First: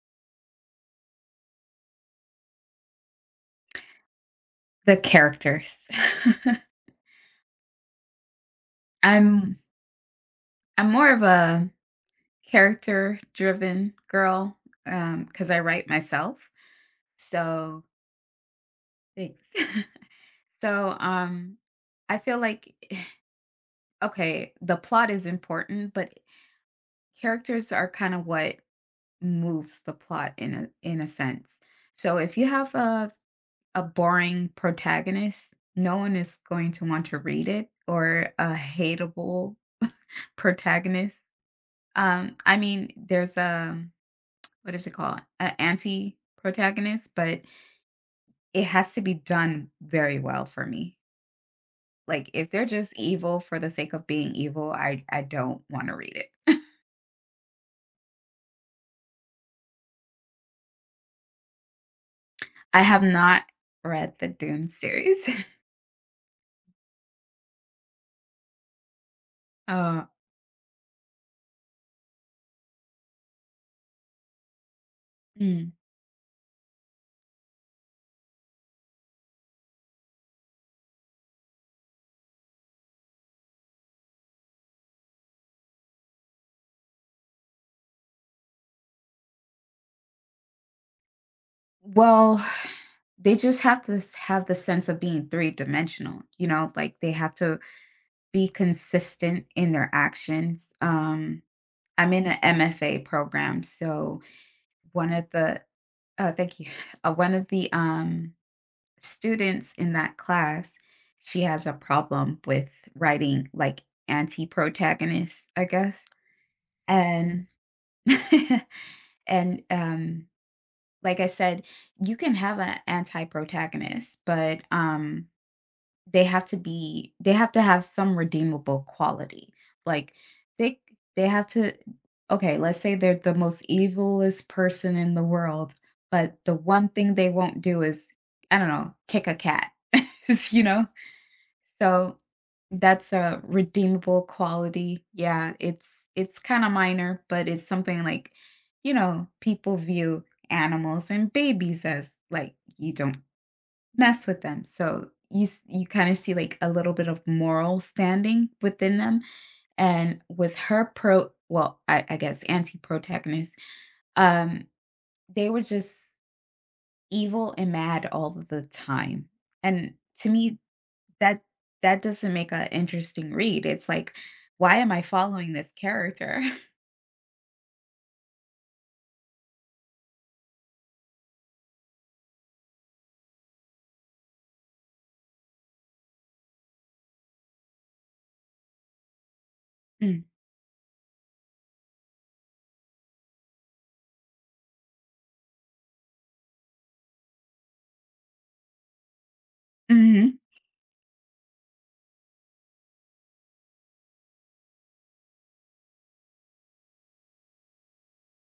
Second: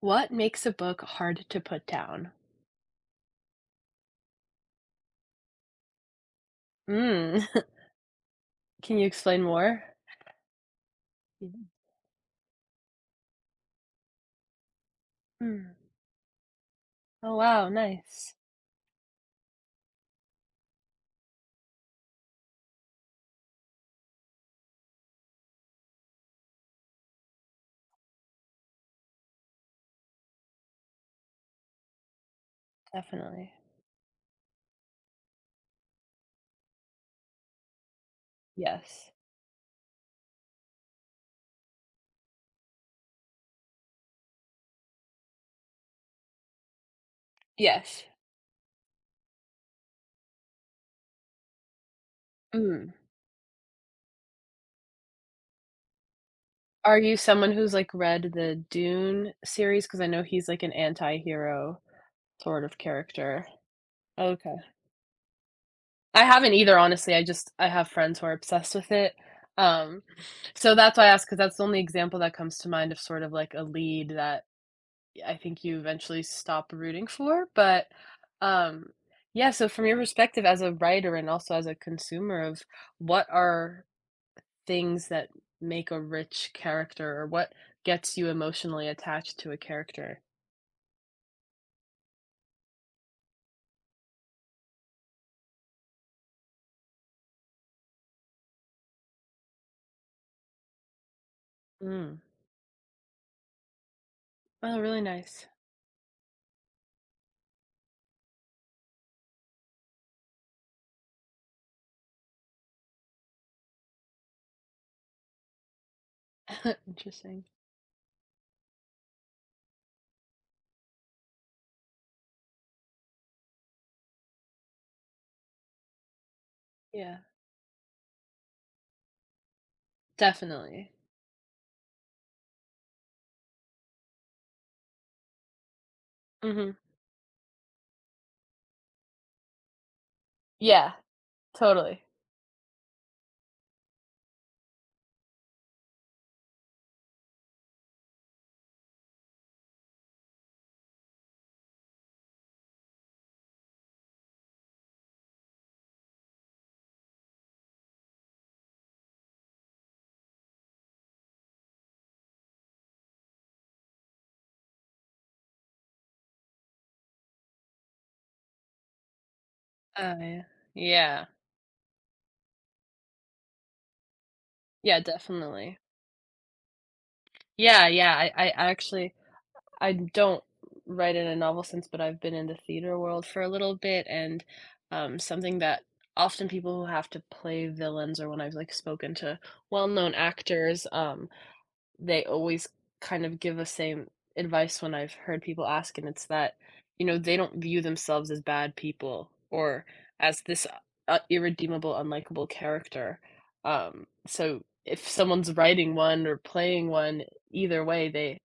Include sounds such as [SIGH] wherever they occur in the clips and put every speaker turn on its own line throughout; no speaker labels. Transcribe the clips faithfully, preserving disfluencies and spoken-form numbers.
What makes a book hard to put down?
The characters.
Mm. [LAUGHS] Can
[LAUGHS]
you explain
I'm
more?
I'm more of
Yeah.
a character-driven girl, um because I
Mm.
write myself.
Oh, wow,
So
nice.
thanks. [LAUGHS] so, um, I feel like [SIGHS] okay, the plot is important, but characters are kind of what moves the plot in a in a sense. So if you have a
Definitely.
a boring protagonist, no one is going to want to read it, or a
Yes.
hateable [LAUGHS] protagonist. Um, I mean, there's a what is it called? An anti-protagonist, but
Yes.
it has to be done very well for me. Like if they're
Mm.
just evil for the sake of being evil, I I don't want to read it.
Are you someone who's, like, read the Dune series? Because I know he's, like, an anti-hero sort
[LAUGHS]
of
I have not
character.
read the
Okay.
Dune series. [LAUGHS]
I haven't either, honestly, I just I have friends who are obsessed with it. Um,
Uh,
so that's why I asked, because that's the only example that comes to mind of sort of, like, a lead that I think
mm.
you eventually stop rooting for, but, um, yeah, so from your perspective as a writer and also as a consumer of what are things that make a rich character or what gets you emotionally attached to a character?
Well, they just have to s- have the sense of being three-dimensional, you know, like they have to be consistent in their actions. Um, I'm
Mm.
in an M F A program, so
Oh, really
one of
nice.
the oh, thank you. Uh, one of the, um, students in that class, she has a problem with writing, like, anti-protagonists, I guess,
[LAUGHS] Interesting.
and [LAUGHS] and, um, like I said, you can have an anti-protagonist, but, um they have to be
Yeah,
they have to have some redeemable quality. Like, they
definitely.
they have to okay, let's say they're the most evilest person in the world, but the
Mhm.
one thing they won't do is, I don't know, kick a cat, [LAUGHS] you know?
Yeah, totally.
So, that's a redeemable quality. Yeah, it's it's kinda minor, but it's something like, you know, people view animals and babies as, like, you don't mess with them. So you s- you kind of see like a little bit of moral standing within them. And with her pro, well, I, I guess anti-protagonist, um, they were just evil and mad all of the time. And
Oh,
to
yeah.
me,
Yeah.
that that doesn't make an interesting read. It's like, why am
Yeah,
I following this
definitely.
character? [LAUGHS]
Yeah, yeah, I I actually I don't write in a novel sense, but I've been in the theater world for a little bit, and um, something that often people who have to play villains, or when I've like spoken to well-known
Mm,
actors, um, they always kind of give the same advice when I've heard people ask, and it's that you know they don't view themselves as bad people or
mhm.
as this uh, irredeemable, unlikable character. Um, so if someone's writing one or playing one, either way, they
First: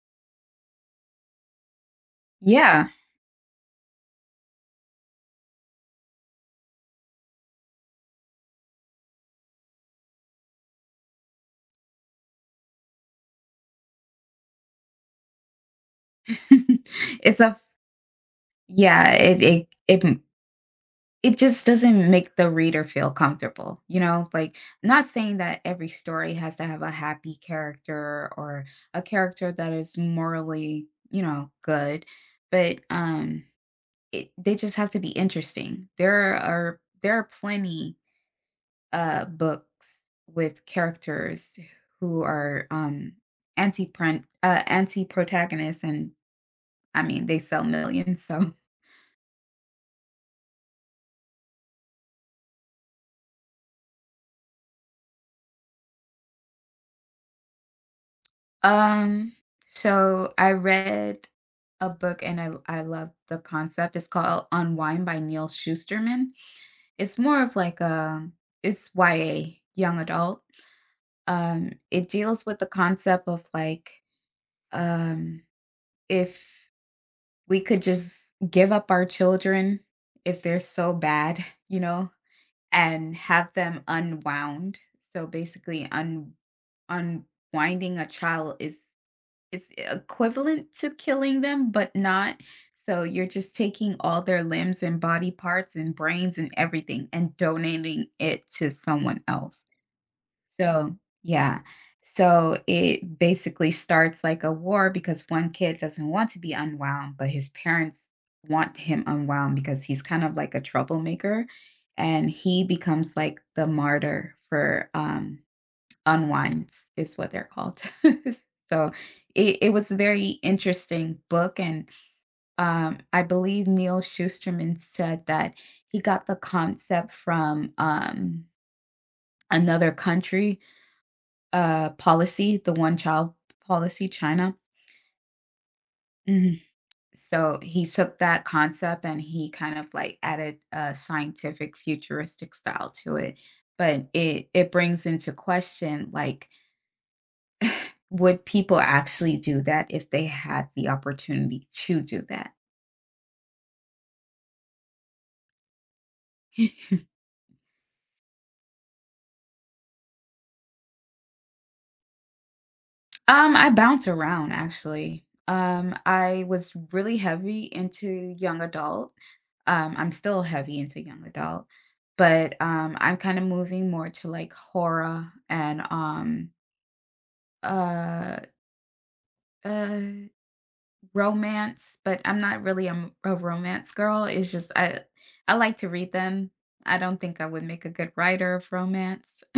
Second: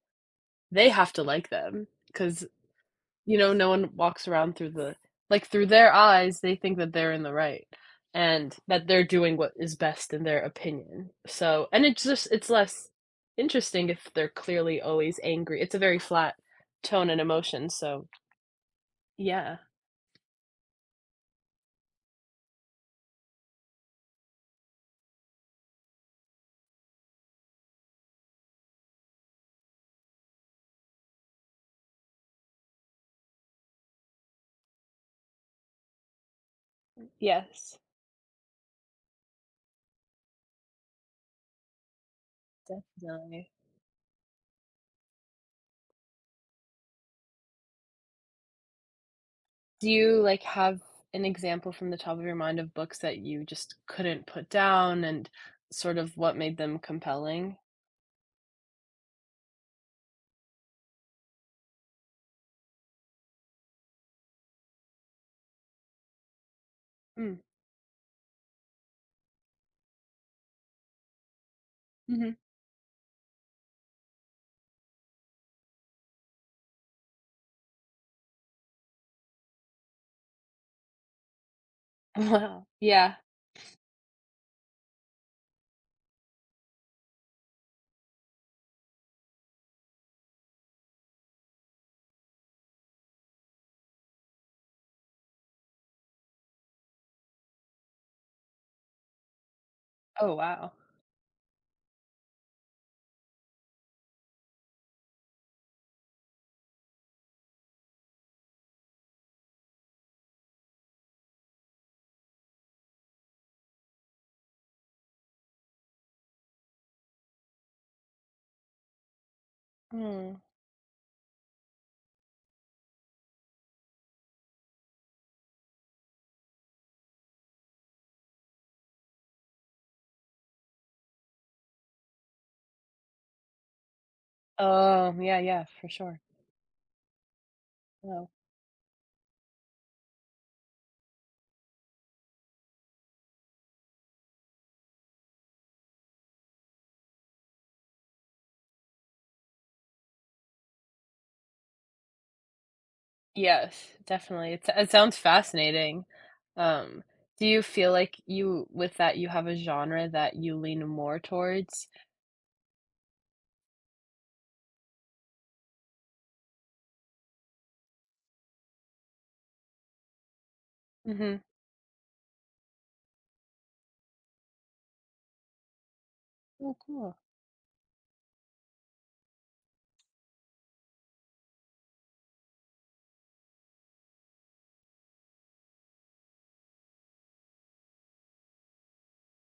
they have to like them, cause
Yeah,
you know, no one walks around through the like, through their eyes, they think that they're in the right, and that they're doing what is best in their opinion, so and it's just it's less interesting if they're clearly always angry, it's a very flat tone
[LAUGHS]
and
it's a f-
emotion, so
yeah. It
yeah.
it it it just doesn't make the reader feel comfortable, you know? Like, not saying that every story has to have a happy character or a character that is morally, you know, good, but um it, they just have to be interesting. There are there are
Yes,
plenty uh books with characters who are um
definitely.
anti print uh anti protagonists, and I mean they sell millions. So
Do you, like, have an example from the top of your mind of books that you just couldn't put down and sort of what made them compelling?
um so I read a book, and I I love the concept. It's called Unwind by Neil Shusterman. It's
Mm,
more of like a it's Y A, young adult. Um, it
mhm.
deals with the concept of like um if we could just give up our children if they're so bad, you know,
[LAUGHS] Wow,
and
yeah.
have them unwound. So basically un unwinding a child is it's equivalent to killing them, but not. So you're just taking all their limbs and body parts and brains and everything and donating it to someone else.
Oh, wow.
So, yeah. So it basically starts like a war because one kid doesn't want to be unwound, but his parents want him unwound because he's kind of like a troublemaker, and he becomes like the martyr for um Unwinds is what they're called. [LAUGHS] So it it was a very
Mm.
interesting book, and, um, I believe Neil Shusterman said that he got the concept from, um, another country, uh, policy, the one-child policy, China.
Oh, yeah, yeah, for sure.
Mhm. So he took
Oh.
that concept, and he kind of, like, added a scientific futuristic style to it, but it it brings into question, like, would people actually do that if they had the opportunity to do that? [LAUGHS]
Yes, definitely. It it sounds fascinating. Um, do you feel like you with that, you have a genre that you lean more towards?
Um, I bounce around actually. Um, I was really heavy into young adult. Um, I'm still heavy into young
Mhm.
adult, but um, I'm kind of moving more to like horror and um,
Oh, cool.
uh, uh, romance. But I'm not really a, m- a romance girl. It's just I I like to read them. I don't think I would make a good writer of romance. [LAUGHS]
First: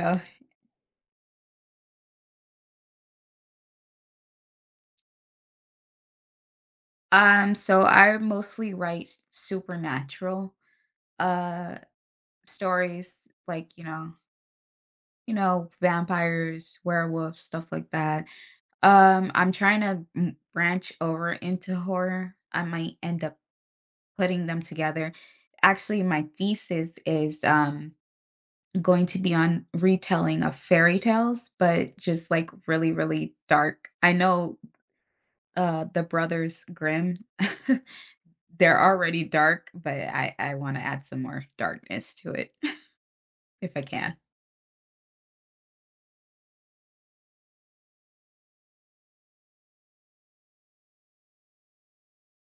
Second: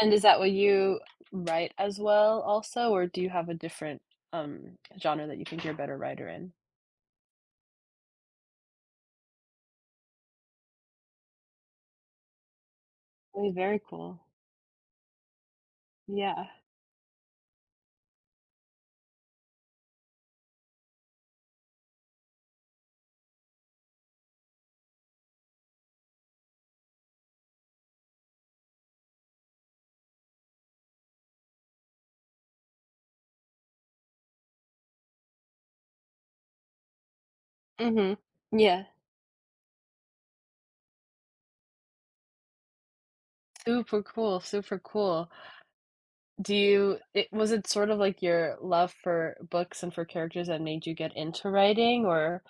And is that what you write as well also, or do you have a different, um, genre that you think you're a better writer in?
Um, so I mostly write supernatural uh stories
Oh,
like,
very
you know,
cool.
you know,
Yeah.
vampires, werewolves, stuff like that. Um, I'm trying to m- branch over into horror. I might end up putting them together. Actually, my thesis is um going to be on retelling of fairy tales, but just like really, really dark. I know uh the Brothers Grimm [LAUGHS]
Mhm.
they're
Yeah.
already dark, but I I wanna add some more darkness to it [LAUGHS] if I
Super
can.
cool, super cool. Do you It was it sort of like your love for books and for characters that made you get into writing, or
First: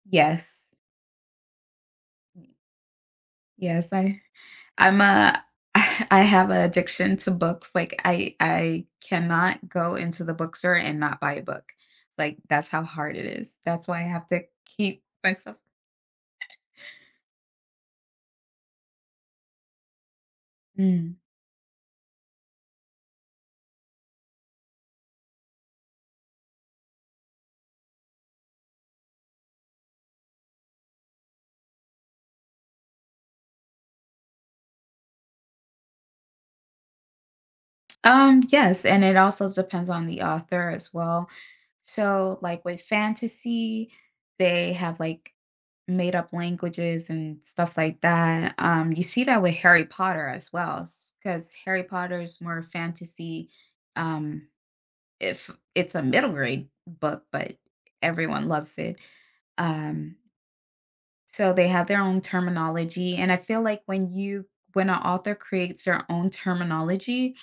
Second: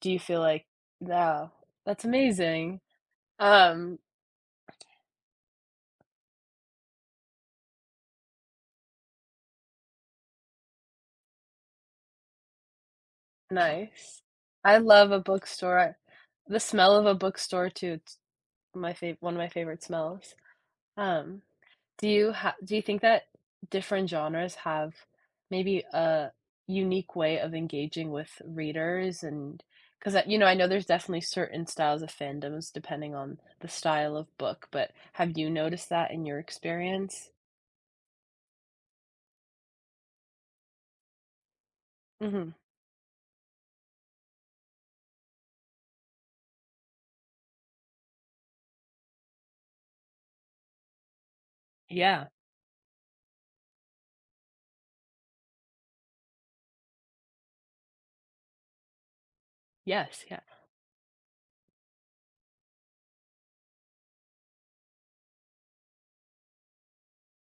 do you feel
Yes.
like, "Wow, that's amazing."
Yes,
Um,
I I'm a [LAUGHS] I have an addiction to books, like, I I cannot go into the bookstore and not buy a book. Like, that's how hard it is. That's why I
nice.
have to
I
keep
love a
myself
bookstore. I The smell of a bookstore too, it's my fav one of my favorite smells.
mm.
Um, do you ha do you think that different genres have maybe a unique way of engaging with readers and because you know I know there's definitely certain styles of fandoms depending on the style of book, but have you noticed that in your experience?
Um, yes, and it also depends on the author as well. So,
Hmm.
like with fantasy, they have like made up languages and stuff like that. Um, you see that with Harry Potter as well, because Harry Potter
Yeah.
is more fantasy. Um, if it's a middle grade book, but everyone loves it. Um,
Yes. Yeah.
so they have their own terminology, and I feel like when you when an author creates their own terminology,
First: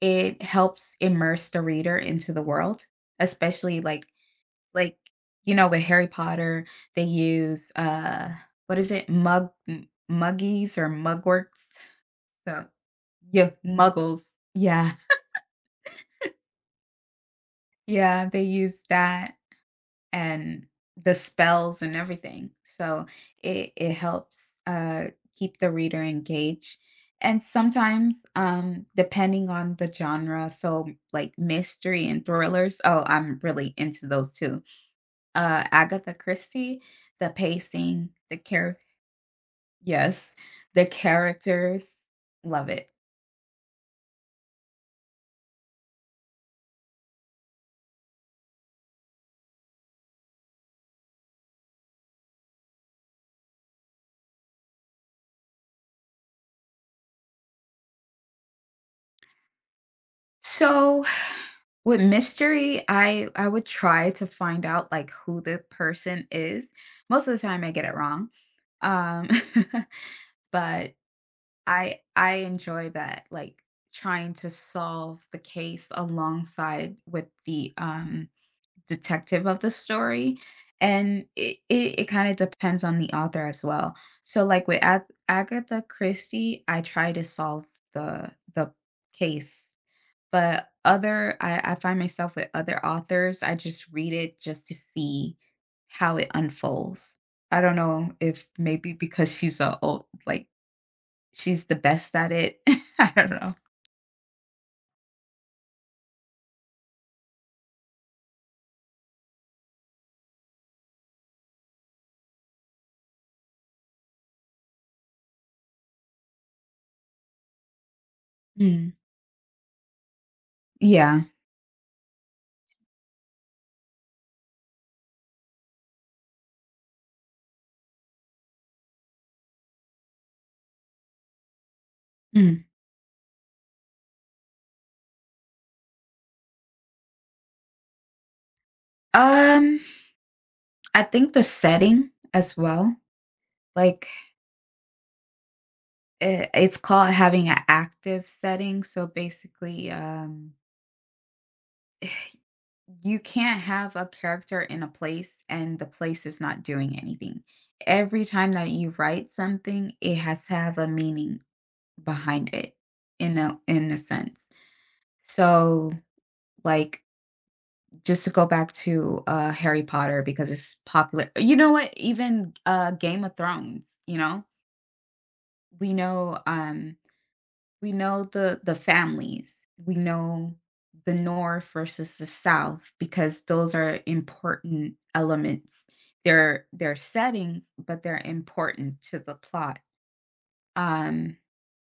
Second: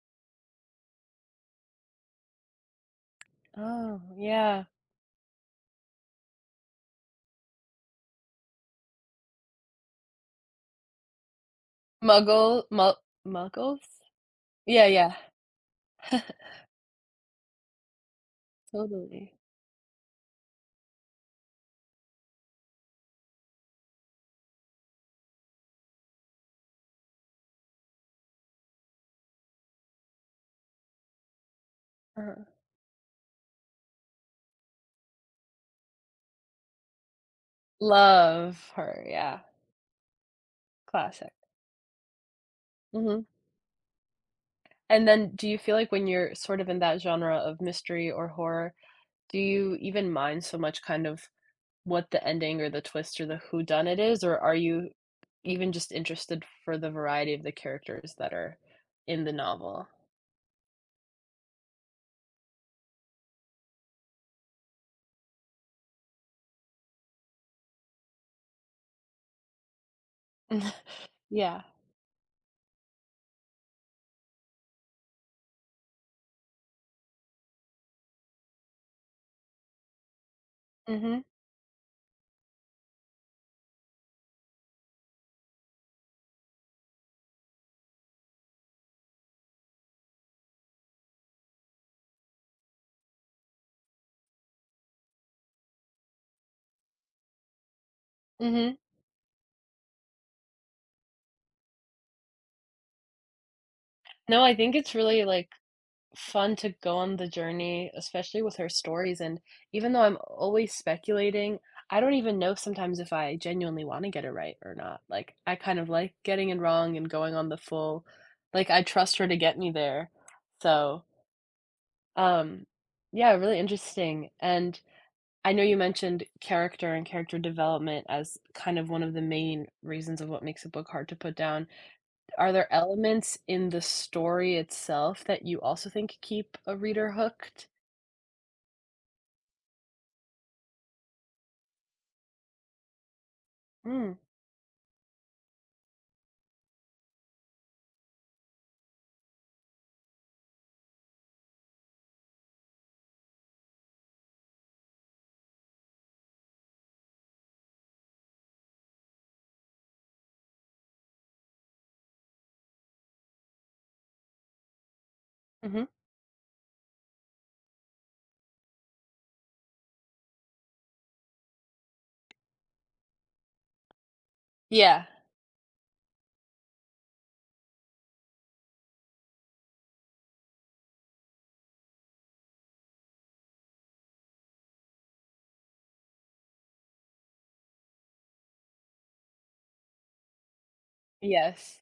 it helps immerse the reader into the world, especially
Oh,
like
yeah.
like you know with Harry Potter they use uh what is it mug m- muggies or mugworks
Muggle,
so
mu
yeah
Muggles?
muggles
Yeah,
yeah
yeah. [LAUGHS]
yeah they use that
Totally.
and the spells and everything so it, it helps uh keep the reader engaged. And sometimes um depending on the genre, so like mystery and
Uh-huh.
thrillers, oh I'm really into those too. uh Agatha Christie, the pacing, the
Love
character
her. Yeah.
yes, the
Classic.
characters, love it.
Mhm. And then do you feel like when you're sort of in that genre of mystery or horror, do you even mind so much kind of what the ending or the twist or the who done it is, or are you even just interested for the variety of the characters that are in the novel?
So, [SIGHS] with mystery, I I would try to find out like who the person is. Most of the time I get it wrong. Um [LAUGHS] but
[LAUGHS] Yeah.
I I enjoy that like trying to solve the case alongside with the um detective of the story,
Mhm.
and it it, it kind of depends on the author as well. So like with Ag- Agatha Christie, I try to solve the the case. But other I, I find myself with other authors, I just read it just to see how it unfolds. I don't know if
Mhm.
maybe because she's a old like she's the best at it. [LAUGHS] I don't know.
No, I think it's really, like, fun to go on the journey, especially with her stories, and even though I'm always speculating, I don't even know sometimes if I genuinely wanna get it right or not, like, I kind of like getting it wrong and going on the full like, I
Mm,
trust her to get me there, so,
yeah.
um, yeah, really interesting, and I know you mentioned character and character development as kind of one of the main reasons of what makes a book hard to put down. Are
Mm.
there elements in the story itself that you also think keep a reader hooked?
Um, I think the setting as well. Like
Mm,
I it's called having an active setting, so basically, um, [SIGHS] you can't have a character in a place and the place is not doing anything. Every time that you write something, it has to have a meaning behind it, in a in a sense.
mhm.
So, like, just to go back to, uh, Harry Potter because it's popular, you know what? Even, uh, Game of Thrones, you know?
Yeah.
We know, um we know the the families. We know the North versus the South because those are important elements. They're they're settings, but they're important to the plot. Um,
Yes.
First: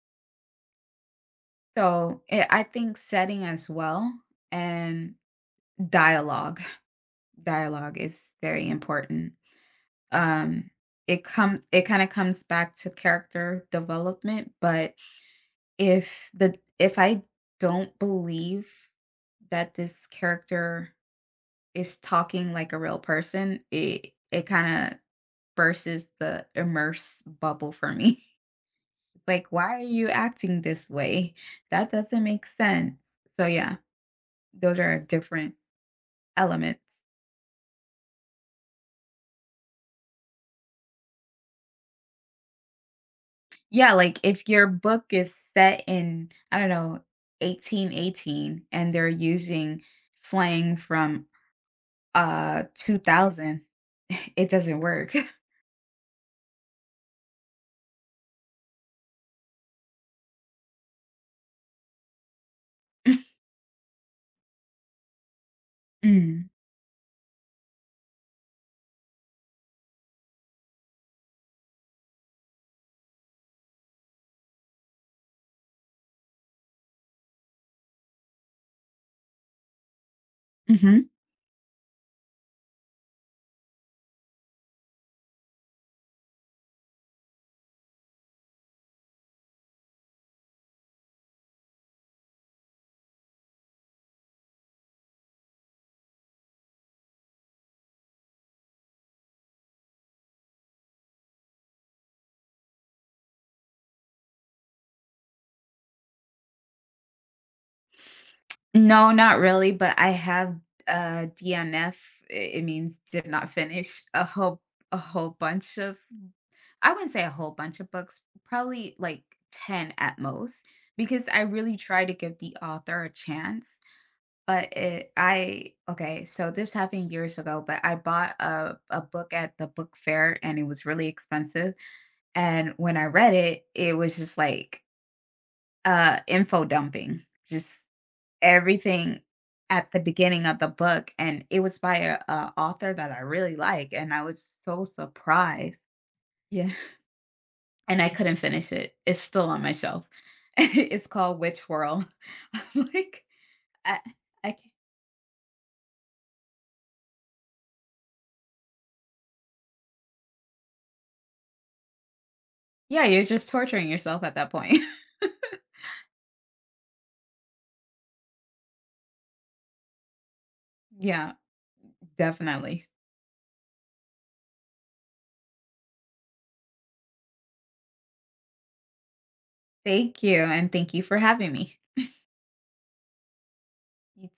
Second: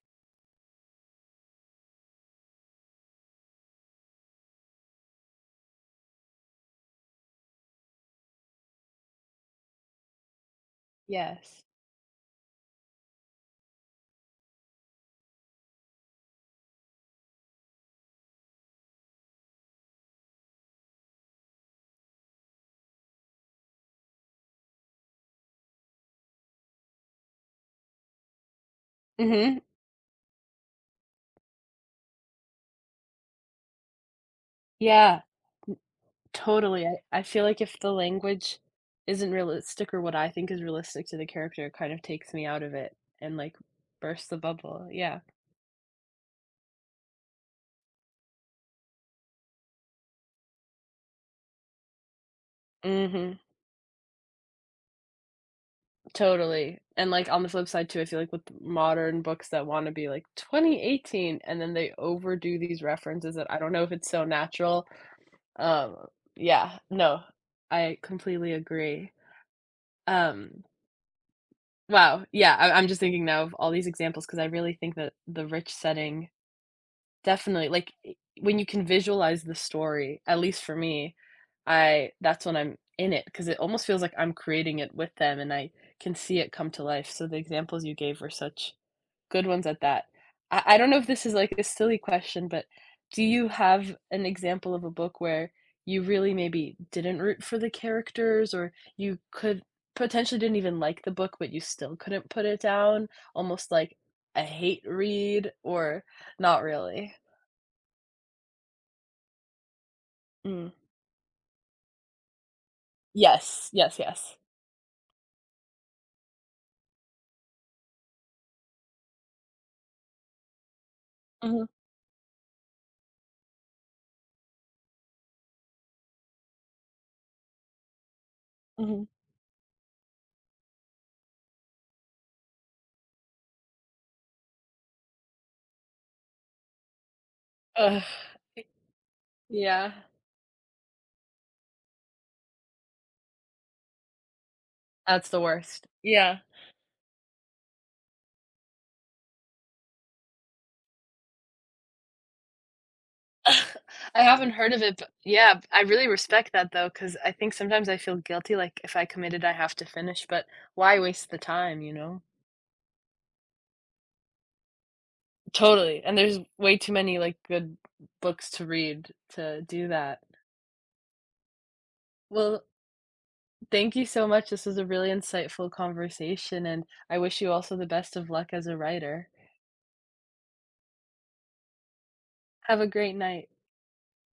so it, I think setting as well and dialogue. [LAUGHS] Dialogue is very important. Um, it come
Yes.
it kind of comes back to character development, but if the if I don't believe that this character is talking like a real person, it it kinda bursts the immerse bubble for me. [LAUGHS] It's like,
Mhm.
why are you acting this way? That doesn't make sense. So yeah, those are
Yeah,
different elements.
totally. I I feel like if the language isn't realistic or what I think is realistic to the character, it kind of takes me out of it and, like,
Yeah, like
bursts the
if your
bubble.
book
Yeah.
is set in, I don't know, eighteen eighteen and they're using slang from uh
Mhm.
two thousand, [LAUGHS] it doesn't work. [LAUGHS]
Totally. And, like, on the flip side too, I feel like with modern books that wanna be like twenty eighteen and then they overdo these references that I don't know if it's so natural. Um,
Mm,
yeah, no, I completely agree. Um. Wow, yeah, I I'm just thinking now of all these examples because I really think that the rich setting definitely like, I when you can visualize the story, at least for
mhm.
me, I that's when I'm in it because it almost feels like I'm creating it with them and I can see it come to life, so the examples you gave were such good ones at that. I I don't know if this is, like, a silly question, but do you have an example of a book where you really maybe didn't root for the characters or you could potentially didn't even like the book, but you still couldn't put it down? Almost like a hate read or not really?
No, not really, but I have,
Mm.
uh, D N F, it means did not
Yes, yes,
finish a
yes.
whole a whole bunch of I wouldn't say a whole bunch of books, probably like ten at most, because I
Mhm,
really try to give the author a chance, but it I okay, so this happened years ago, but I bought a a
mhm.
book at the book fair, and it was really expensive, and when I read it, it was just like, uh, info dumping, just
Ugh,
everything at
yeah,
the beginning of the book, and it was by a, a author that I really like, and I was so
that's the
surprised.
worst. Yeah.
Yeah. And I couldn't finish it. It's still on my shelf. [LAUGHS] It's called Witch Whirl. [LAUGHS] I'm like, I,
I haven't
I can't.
heard of it, but yeah, I really respect that though, because I think sometimes I feel guilty, like if I committed, I have to finish, but why waste the time, you know?
Yeah, you're just torturing yourself at that point.
Totally. And there's way too many like good books to read to do that.
[LAUGHS] Yeah,
Well,
definitely.
thank you so much. This was a really insightful conversation, and I wish you also the best of luck as a writer.
Thank you, and thank you for having me.
Have a great night.
You too.